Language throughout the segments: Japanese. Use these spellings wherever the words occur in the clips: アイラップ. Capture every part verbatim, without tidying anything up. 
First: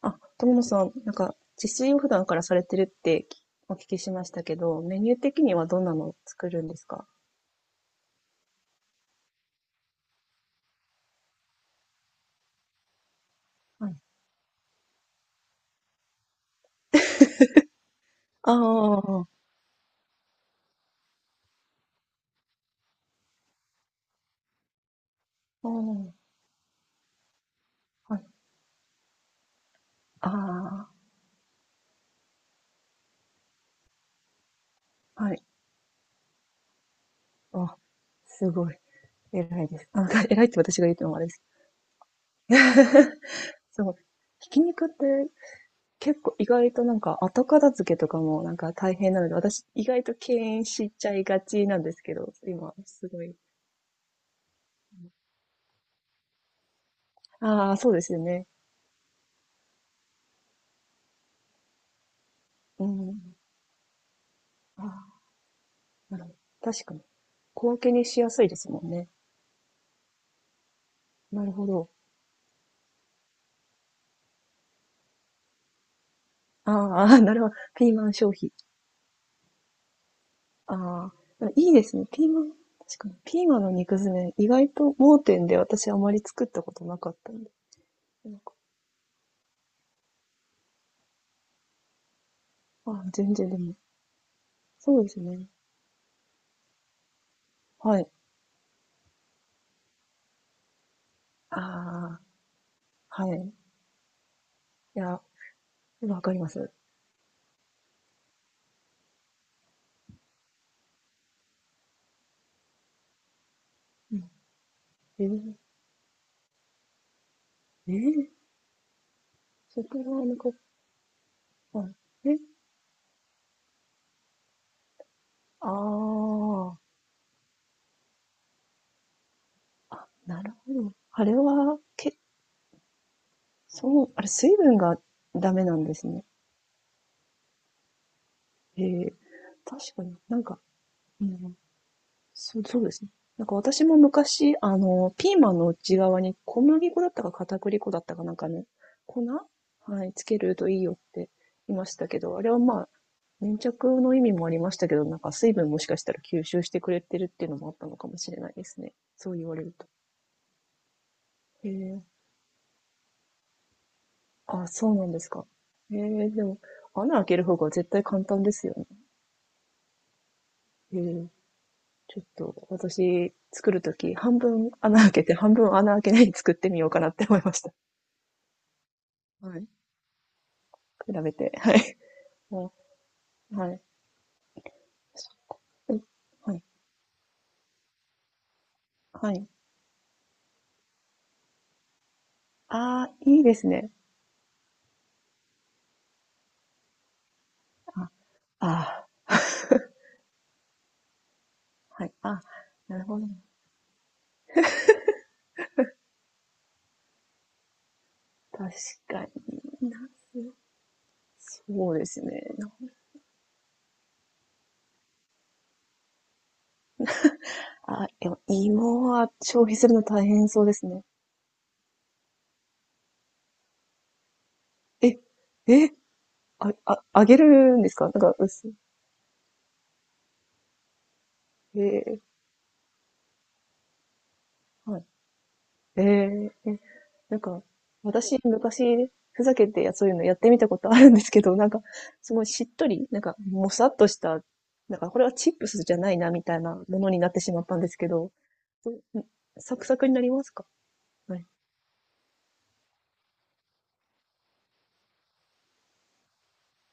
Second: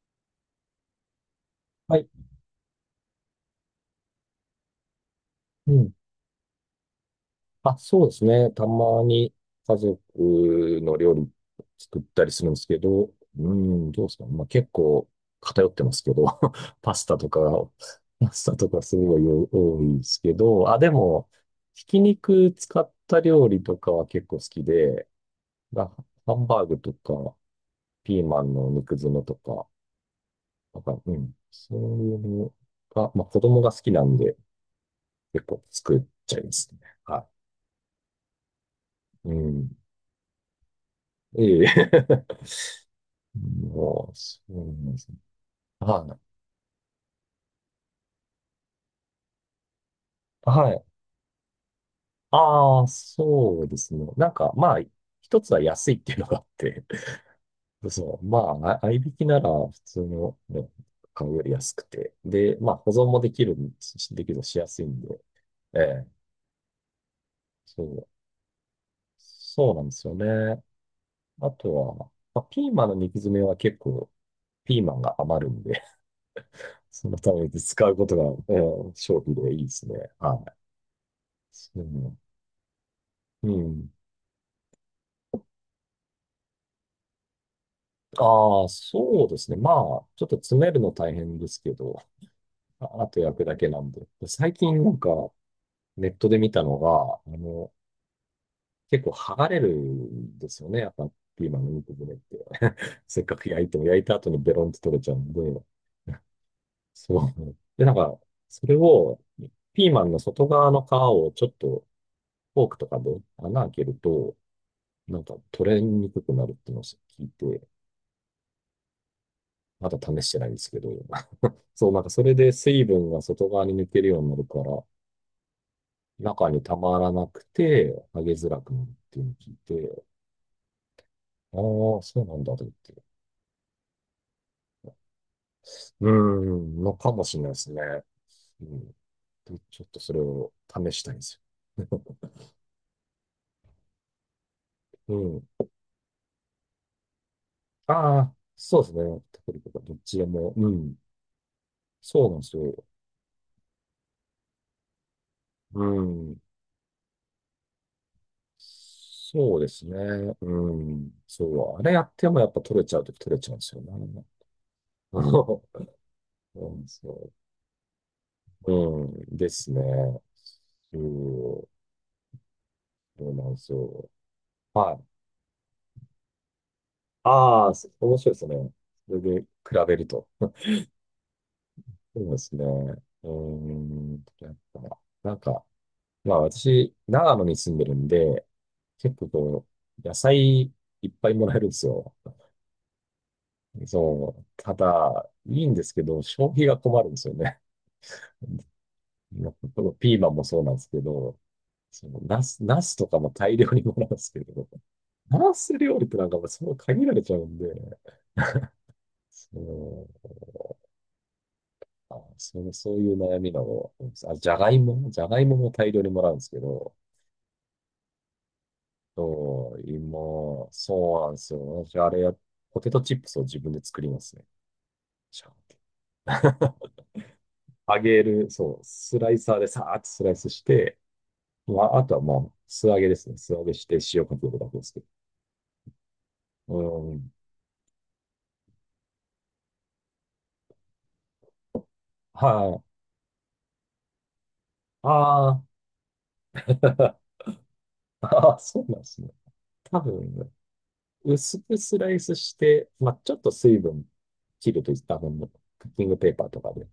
あ、友野さん、なんか、自炊はをい。普段からされてるってお聞きしましたけど、メニュー的にはうどんん。なのを作るんですか？あ、そうですね。たまに家族の料理作ったりするんですけど、うはん、い。どうですかね。まあ結構偏ってますけど、パスタとか、パスあタとかすごいあ、多いですけど、あ、でも、ひき肉使った料理とかは結構好きで、あまあ、ハンバーグとか、はピーい。マンの肉詰めとか、なんあか、うん、そういうのが、まあ子供が好きなんであ、はい。結構作っちゃいますね。はあ、すごい。い。う偉いん。です。あ、なんか偉いって私が言ってもあれです。ええ。すごい。もう、そひうきな肉っんですね。ては結構意外となんか後片付けとかもなんか大変なので、私意外と敬い。遠はい。しちゃいがちなんですけど、今、ああ、すごい。そうですね。なんか、まあ、一つは安いっていうのがあって、ああ、そうですよそう、まね。あ、あ合いびきなら普通の、ね、買うより安くて、で、まあ、う保存もでん。きるん、しできるのしやすいんで、ええ、なるほど確かに。小分そけにう、しやすいですもんね。そうなんですよね。なあるほとど。は、まあ、ピーマンの肉詰めは結構、ピーマンが余るんで、あ あ、そあのあ、たなるめほにど。使ピーうマこンと消費。が、ええ、勝利でいいですね。はい。ああ、そいいですね。うピーマン、確かに。ピーうマンのん。肉詰め、意外と盲点で私あまり作ったことなかったんで。なんか、ああ、そうですね。まあ、ちょっと詰めるの大変ですけど、あああ、あと 全焼く然だでけも。なんで。最近なんそうですかね。ネットで見たのが、あの、はい。結構剥がれるんですよね。やっぱピーマあンの肉骨っあ、て。せっはかくい。焼いても焼いた後にベロンって取いれちゃうや、んで。わかります。そう。で、なんか、それを、ピーマンの外側の皮をちょっとフォークとかで穴開けるうん。と、なんえかー、取れにくくなるっていうのを聞いて、えー、まだ外試側しのてないんこ、ですけど。そあ、う、なんかそれえ、で水分が外側に抜けるようになるから、あ中にたあ、まらなくて、揚げづらくなるっていうのを聞いて、あ、なるほど。あれあは、あ、け、そうなんだと思って。そう、あれ、水分がダメなんでうすーね。ん、のかもしれないですね。うへん。え、でちょっ確とかそにれなんをか、試したいんでうすん、よ。そう、そうですね。なんか私も昔、あ の、うピーマンん。の内側に小麦粉だったか片栗粉だったあかなあ、んかのそうですね。粉テクニックがどっはい、ちつでけも。るうといいよっん。て言いましたけそうど、なんあでれすはよ。まあ、粘着の意味もありましたけど、なんか水分もうしかしたらん。吸収してくれてるっていうのもあったのかもしれないですね。そう言わそうれでるすと。ね。うん。そへう。あれやえ、ってもやっぱ取れちゃうとき取れちゃうんですよね。あ、そうな んですか。そへえ、でも、うなんですよ、穴そ開うける方が絶対簡単ですよね。うん、ですね。そへえ。う、ちょっとそう私なんで作するとよ。き、半分は穴い。開けて、半分穴開けないで作ってみようかなって思いましああ、た。そ面白いですね。それで比はい。べると。比べて。はい。そうですね。うーはい。ん、やっぱ、なんか、はい、まあはい。私、長野に住んでるんで、結構はい。こう、野菜いっぱいもらえるんですよ。ああ、いいですね。そう。ただ、いいんですけど、消費が困るんですよね。あ、あ このピーマンもそうなんですけど、ーはそい。のあ、ナス、ナスなるとほかど。も大量にもらうんですけど、フランス料理ってなんかもうそう限られちゃうんで、確かにそな。う、そうであ、すね。そう、そういう悩みなの。あ、じゃがいもじゃがいもも大量にもらうんですけど、あ、でも芋は消そ費う、するの大変そう芋、ですね。そうなんですよ。私、あれや、ポテトチップスを自分で作りますね。え、ちゃんえ、と あ、あ、あげるんです揚かなんげかる、薄い。そう、スライサーでさーっとスライスして、えまあ、あとーはまあ、素揚げですね。素揚げして塩かけるだけですはけど。い。ええ、うえ、ん。なんか、私、昔、ふざけてやそういうのやってみたことあるんですけど、なんか、すごいしっはとい。り、なんか、もさっとした、なんか、これはあチッあ、プスじゃないな、みたいなものになっ てしまったんですけど、ああ、そうどなんですんね。サクサ多クになり分まね、すか？はい。薄くスライスして、まあ、ちょっと水分切るといった分のクッキングペーパーとかで、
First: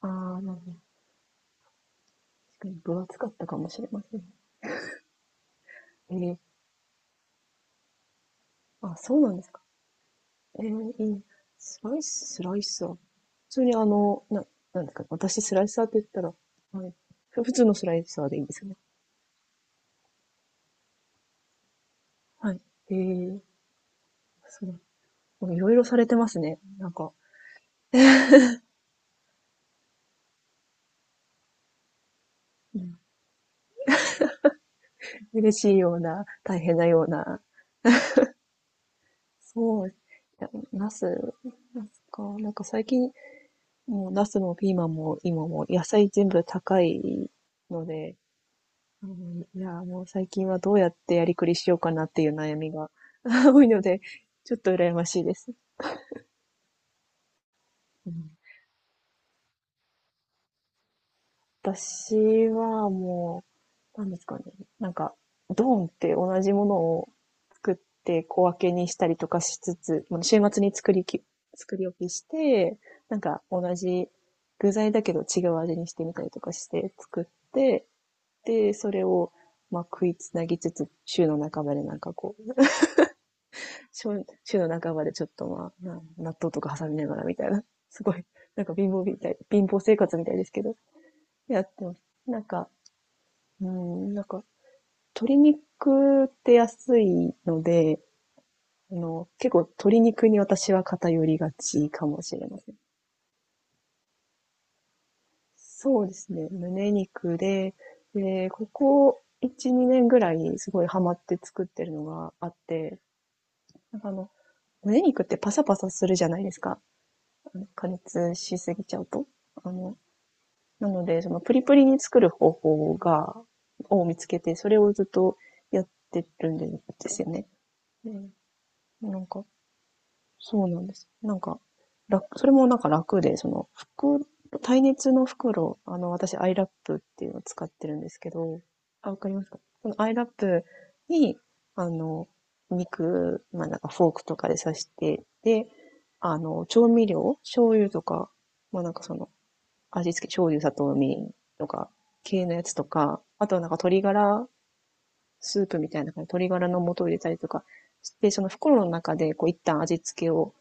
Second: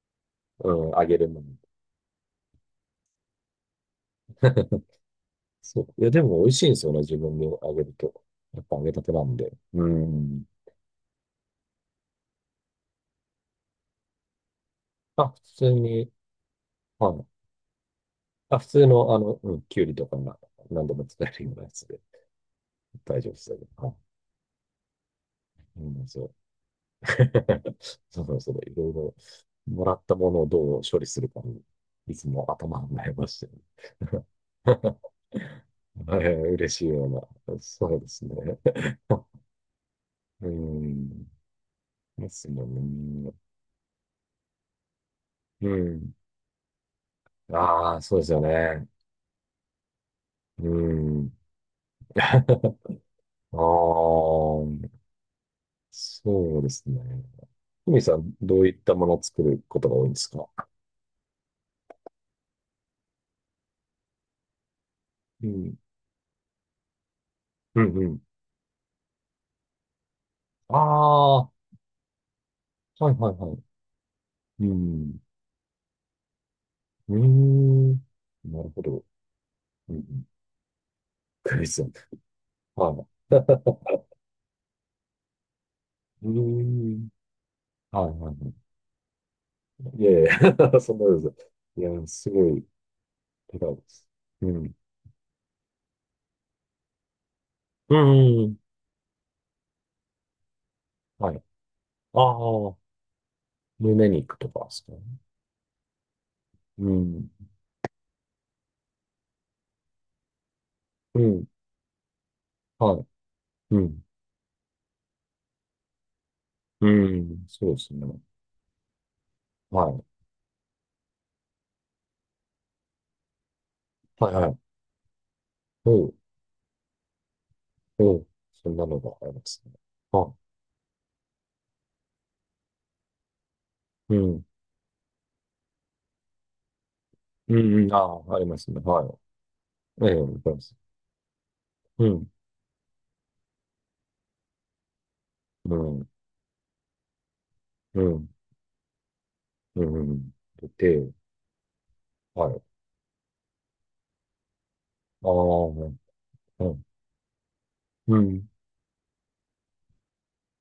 ああ、なるほど。うん、揚げるのに。確かに分厚かったかもしれません。そう。いや、えでえ、も美味しいんですよね、自分で揚げると。やっぱ揚げあ、たてそうななんんでで。すか。うん。ええ、いいね。スライス、スライサー。普通にあの、な、なんですか、あ、普私スライ通サーって言っに、たら、はい。はい。ふ普通のスライサーでいいんであ、す普よね。通の、あの、うん、きゅうりとかが何度も使えるようなやつではい。え大丈夫でえ、すよね。はい。そいろいうろされん、てそまう。すね。なんか、そうそうそう、いろいろもらったものをどう処理するかに、いつもう頭をん、悩ましてる。嬉しいよえうな、ー大嬉変しないよような。うな。そうですね。そう。いうや、ナス、ん。なんか。ですなんもか最近、んね。もうナスもピーマンも今もう野菜ん。全部高いのああ、で、そうですよね。うん、いや、もう最近はどうやうってやりん。くりしようかなっていう悩み あが 多いので、あ、ちょっと羨ましいです。そうですね。ふみうさん、ん、どういったものを作ることが多いんですか？私はもう、なんですかね。なんか、うドん。ーンって同じものを作っうん、うん。て小分けにしたりとかしつつ、まあ週末にあ作りき、あ、は作り置きして、いはいなんかはい。同じ具う材だけん。ど違う味にしてみたりとかしてう作って、ん。なるで、ほそど。れをまあう食いん。つなぎつつ、週のク半イばでズ。なんかこう、はい。週週の半ばでちょっとまあ、な う納豆とか挟みなん。がらみたいな、はすいはごいい、はなんか貧乏みたい、貧乏生い。い活やいみたいですけど、や、そんなことです。やっいてます。や、すなんごい。か、違ううです。ん、なんかうん。鶏肉って安いのうで、ん。うんあの、結構鶏肉に私は偏はい。りがちかあもしれません。あ、胸肉とかですかね。そうですね。う胸ん。肉で、で、ここいち、にねんぐらいすごいハマうってん。作ってるのがあっはて、い。うなんん。かあの、胸肉ってパサパサするじゃないですか。うん。あのそうで加すね。熱しすぎちゃうと。あはの、い。なので、そのプリプリに作る方法が、を見つはいけはて、い。それをずっとやっおう、てるんですよね。おう。そんなのでがなあんりまか、すね。はそうなんです。なんか、楽、それもなんか楽で、その、い。う袋、ん。耐熱の袋、あの、私、アイラップっていうのをう使っん、うてん。るあんですけあ、ありまど、すね。はあ、わかりますかそのい。えアえ、イあラッりまプす。に、あうの、ん。肉、まあ、なんかフォークとかで刺して、で、うん。あの、調味料、醤油うとん。か、まあ、なんかその、う味付ん。け、醤油、砂糖、みで、りんとか、系はのい。やつとか、あとはなんか鶏ガラああ、スープうみん。たいな感じで、鶏ガラの素を入れたりとかしうて、そん。の袋の中で、こう、一旦味付けを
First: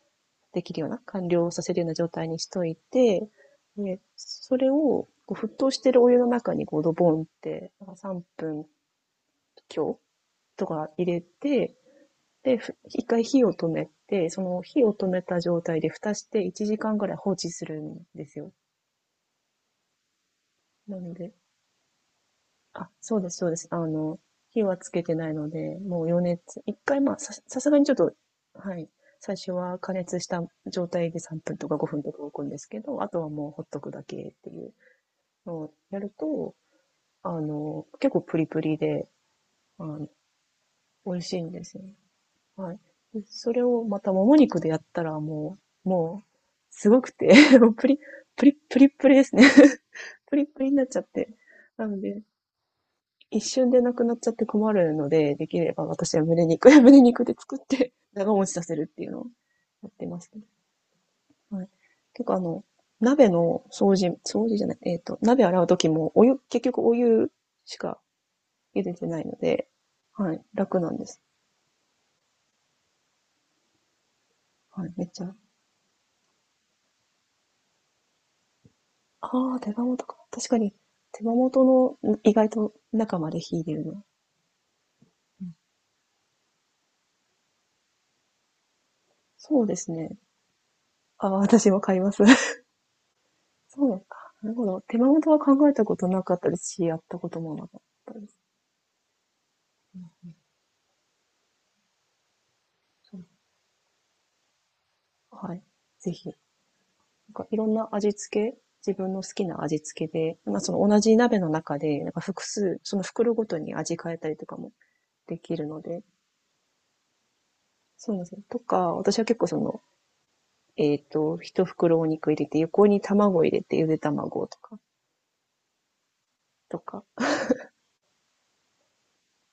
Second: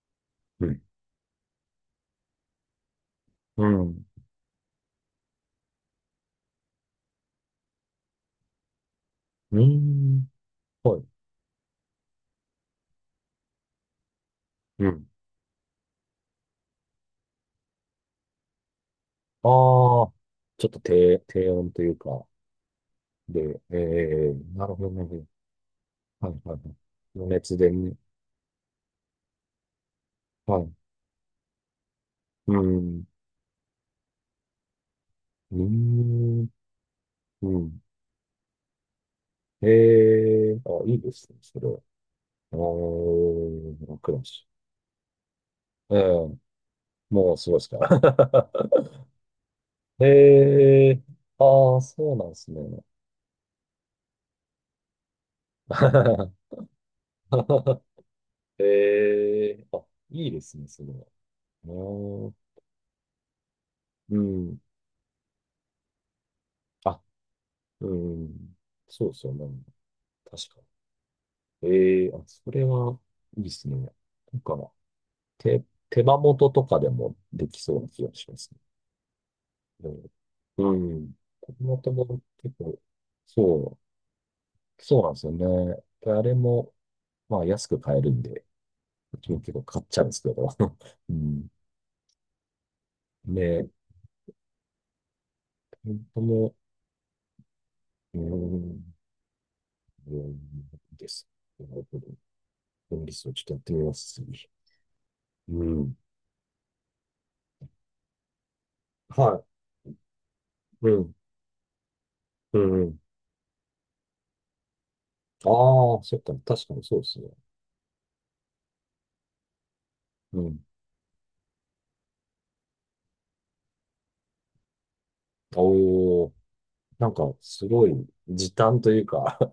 でうきん。るような、完了させるような状態にしといて、うで、ん。それを、こう沸騰してるお湯の中にこうドボンって、なんさんぷんう強ん。とかは入い。れて、で、ふ一回火を止めて、その火うを止ん。めた状態で蓋していちじかんぐらい放置するんですよ。ああ、ちょっとなの低、で、低音というか、あ、そうです、そうでで、す。えあの、ー、火なるはほどつけてね。ないので、もう余はいはいはい。熱、一回まあ、余さ、熱さすでがにちょね。っと、はい、最初は加熱したはい。状態でさんぷんとかごふんとか置くんうですけど、ん。あとはもうほっとくだけっていううそう、やるん。と、あうん。の、結構プリプリで、えあの、えー、あ、いいで美味すしね、いんそでれすは。よ。あはい。でそれをー、またクラッももシ肉でやったらもう、もュ。うう、ん。すごくて、もうす ごいですもうか？プリ、プリ、プリプリですね。え プリプリになっえちゃって。ー、ああ、なのそうで、なんですね。一瞬でなくなっちゃって困るので、できれば私は胸 肉、胸肉で作って長持ちさせるっていうのをええー、あ、やってまいいすでね。すね、それは。はうい。ー結構ん。あの、鍋の掃う除、掃除ん。じゃない、えっと、鍋洗う時も、お湯、結局おあ、湯しうかん。茹でてそうでなすいよのね。で、はい、確か楽なんです。に。ええー、あ、それは、いいですね。なんか、はい、めっちゃ。手、手羽元とかでもできそうな気がしますね。ああ、手羽元か。確かうに、ん。うん手羽手羽元元のも意外結と構、中まで火入それるの。う、そうなんですよね。であれも、まあ安く買えるんで、うちも結そ構うで買っすちゃうんでね。すけど。うああ、ん。私も買います。ね、そうなか。なるほど。手羽元は考えたこ本と当なかったも、ですし、やったこともなかったうです。ん、うんです。なるほど。分離数をちょっとやってみます、次。はい。うん。ぜひ。なんかいろんな味付け、自分の好はきな味付けで、まあそのい。う同ん。じ鍋の中で、なんか複う数、そん。の袋ごとに味変えたりとかもであきるのあ、で、そっか。確かにそうですね。そうなんですよ。とか、私は結構その、うん。えっと、一袋お肉入れて、横に卵入れて、ゆで卵とか、おお。とか。なんか、すごい時短というか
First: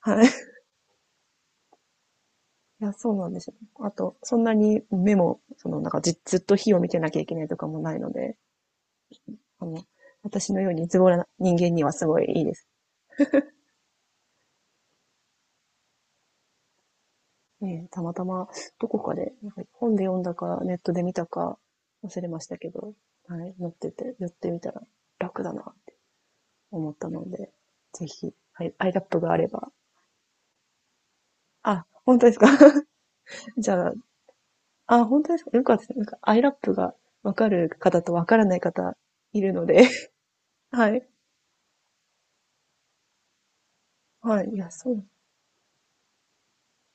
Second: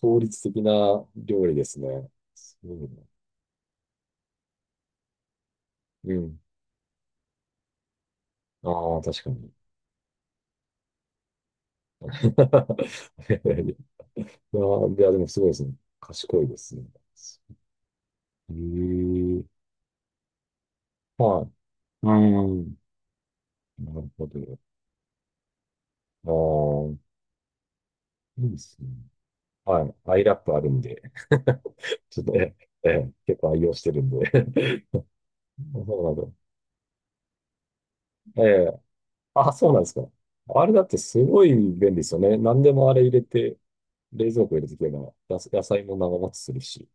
効はい。率 的な料理ですね。すごいいなや、そうなんですよ。あと、そんなに目も、その、なんかうずずん。っと火を見てなきゃいけないとかもないので、ああ、確かに。あの、私のようにズボラな人間にはすごいいいです。いやー、いやでもすごいですね。賢いですね。ねたまたま、へどこかで、え、なんか本で読んだか、ネットで見たはい。か、う忘れましたけん。ど、はい、乗ってなるて、ほ寄ってど。みたら楽だなって思あったので、ぜひ、あ、いいではい、すね。アイラップがあれば。はい。アイラップあるんで。あ、本ちょっ当でと、すか？ ええ、ええ結構 愛じ用しゃてあ、るんで。あ、本当ですか。よ かったです。なんそうか、なんアイラップがわかる方とわかだ。らえないえ、方いあ、るのそうなんでで。すか。あ れだっはてい。すごい便利ですよね。何でもあれ入れて、冷は蔵い。庫い入れや、てけそう。ば、やす野菜も長持ちするし、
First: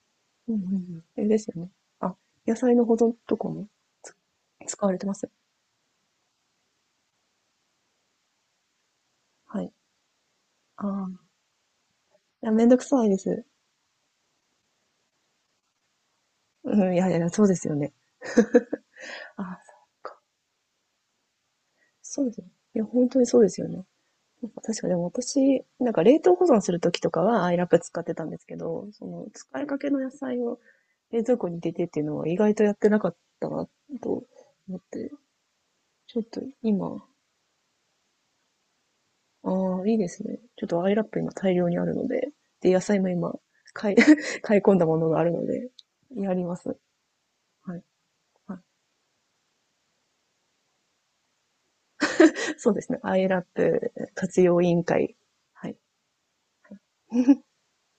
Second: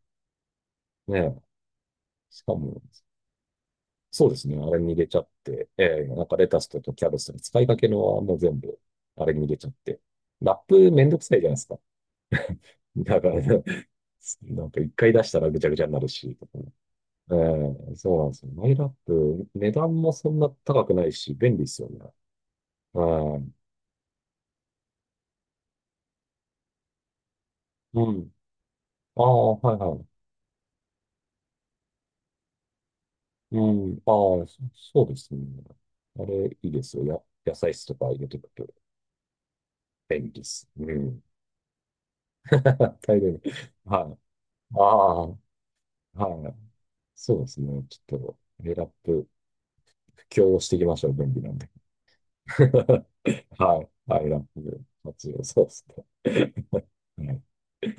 うんうんうん。あれね。ですよね。あ、しか野菜も、の保存とかもつそうですね。あれ使わにれ入れてまちゃっす。て、えーなんかレタスとかキャベツとか使いかけのはもう全部、あれに入れはちゃっい。て。ラッあプめんどくあ。さいじゃないですか。いや、めんどくさいでだから、す。ね なんか一回出したらぐちゃぐちゃになるし、とかね。うん、いやいや、えそうですよね。えそうなんですよ。マイラップ、あ、値そっ段もか。そんな高くないし、便利ですよね。そうですね。いや、本当にうそうでん。すよね。なんか確かでも私、なんか冷凍保存するときとかはアイラップ使っうてたんん。ですけど、そあのあ、使いはかいけはのい。野菜を冷蔵庫に入れてっていうのは意外とやってなかったうなん。あとあ、そ思っそうて。ですね。ちょあっとれ、いいですよ。今、や、野菜室とか入れてくと。ああ、いいで便す利ね。でちょす。っとうアイラップん。今大量にあるので、で、野 菜も大量今、に。買い、は 買いい。込んあだものあ、があるので、やりはい。ます。そうですはい。ね。ちょっと、はい、エラップ、布教をしていきましょう。便利なんで。そうですね。アイラッ はい。プはい、ラッ活用委プ員会。活用、そうはでい。すね。はい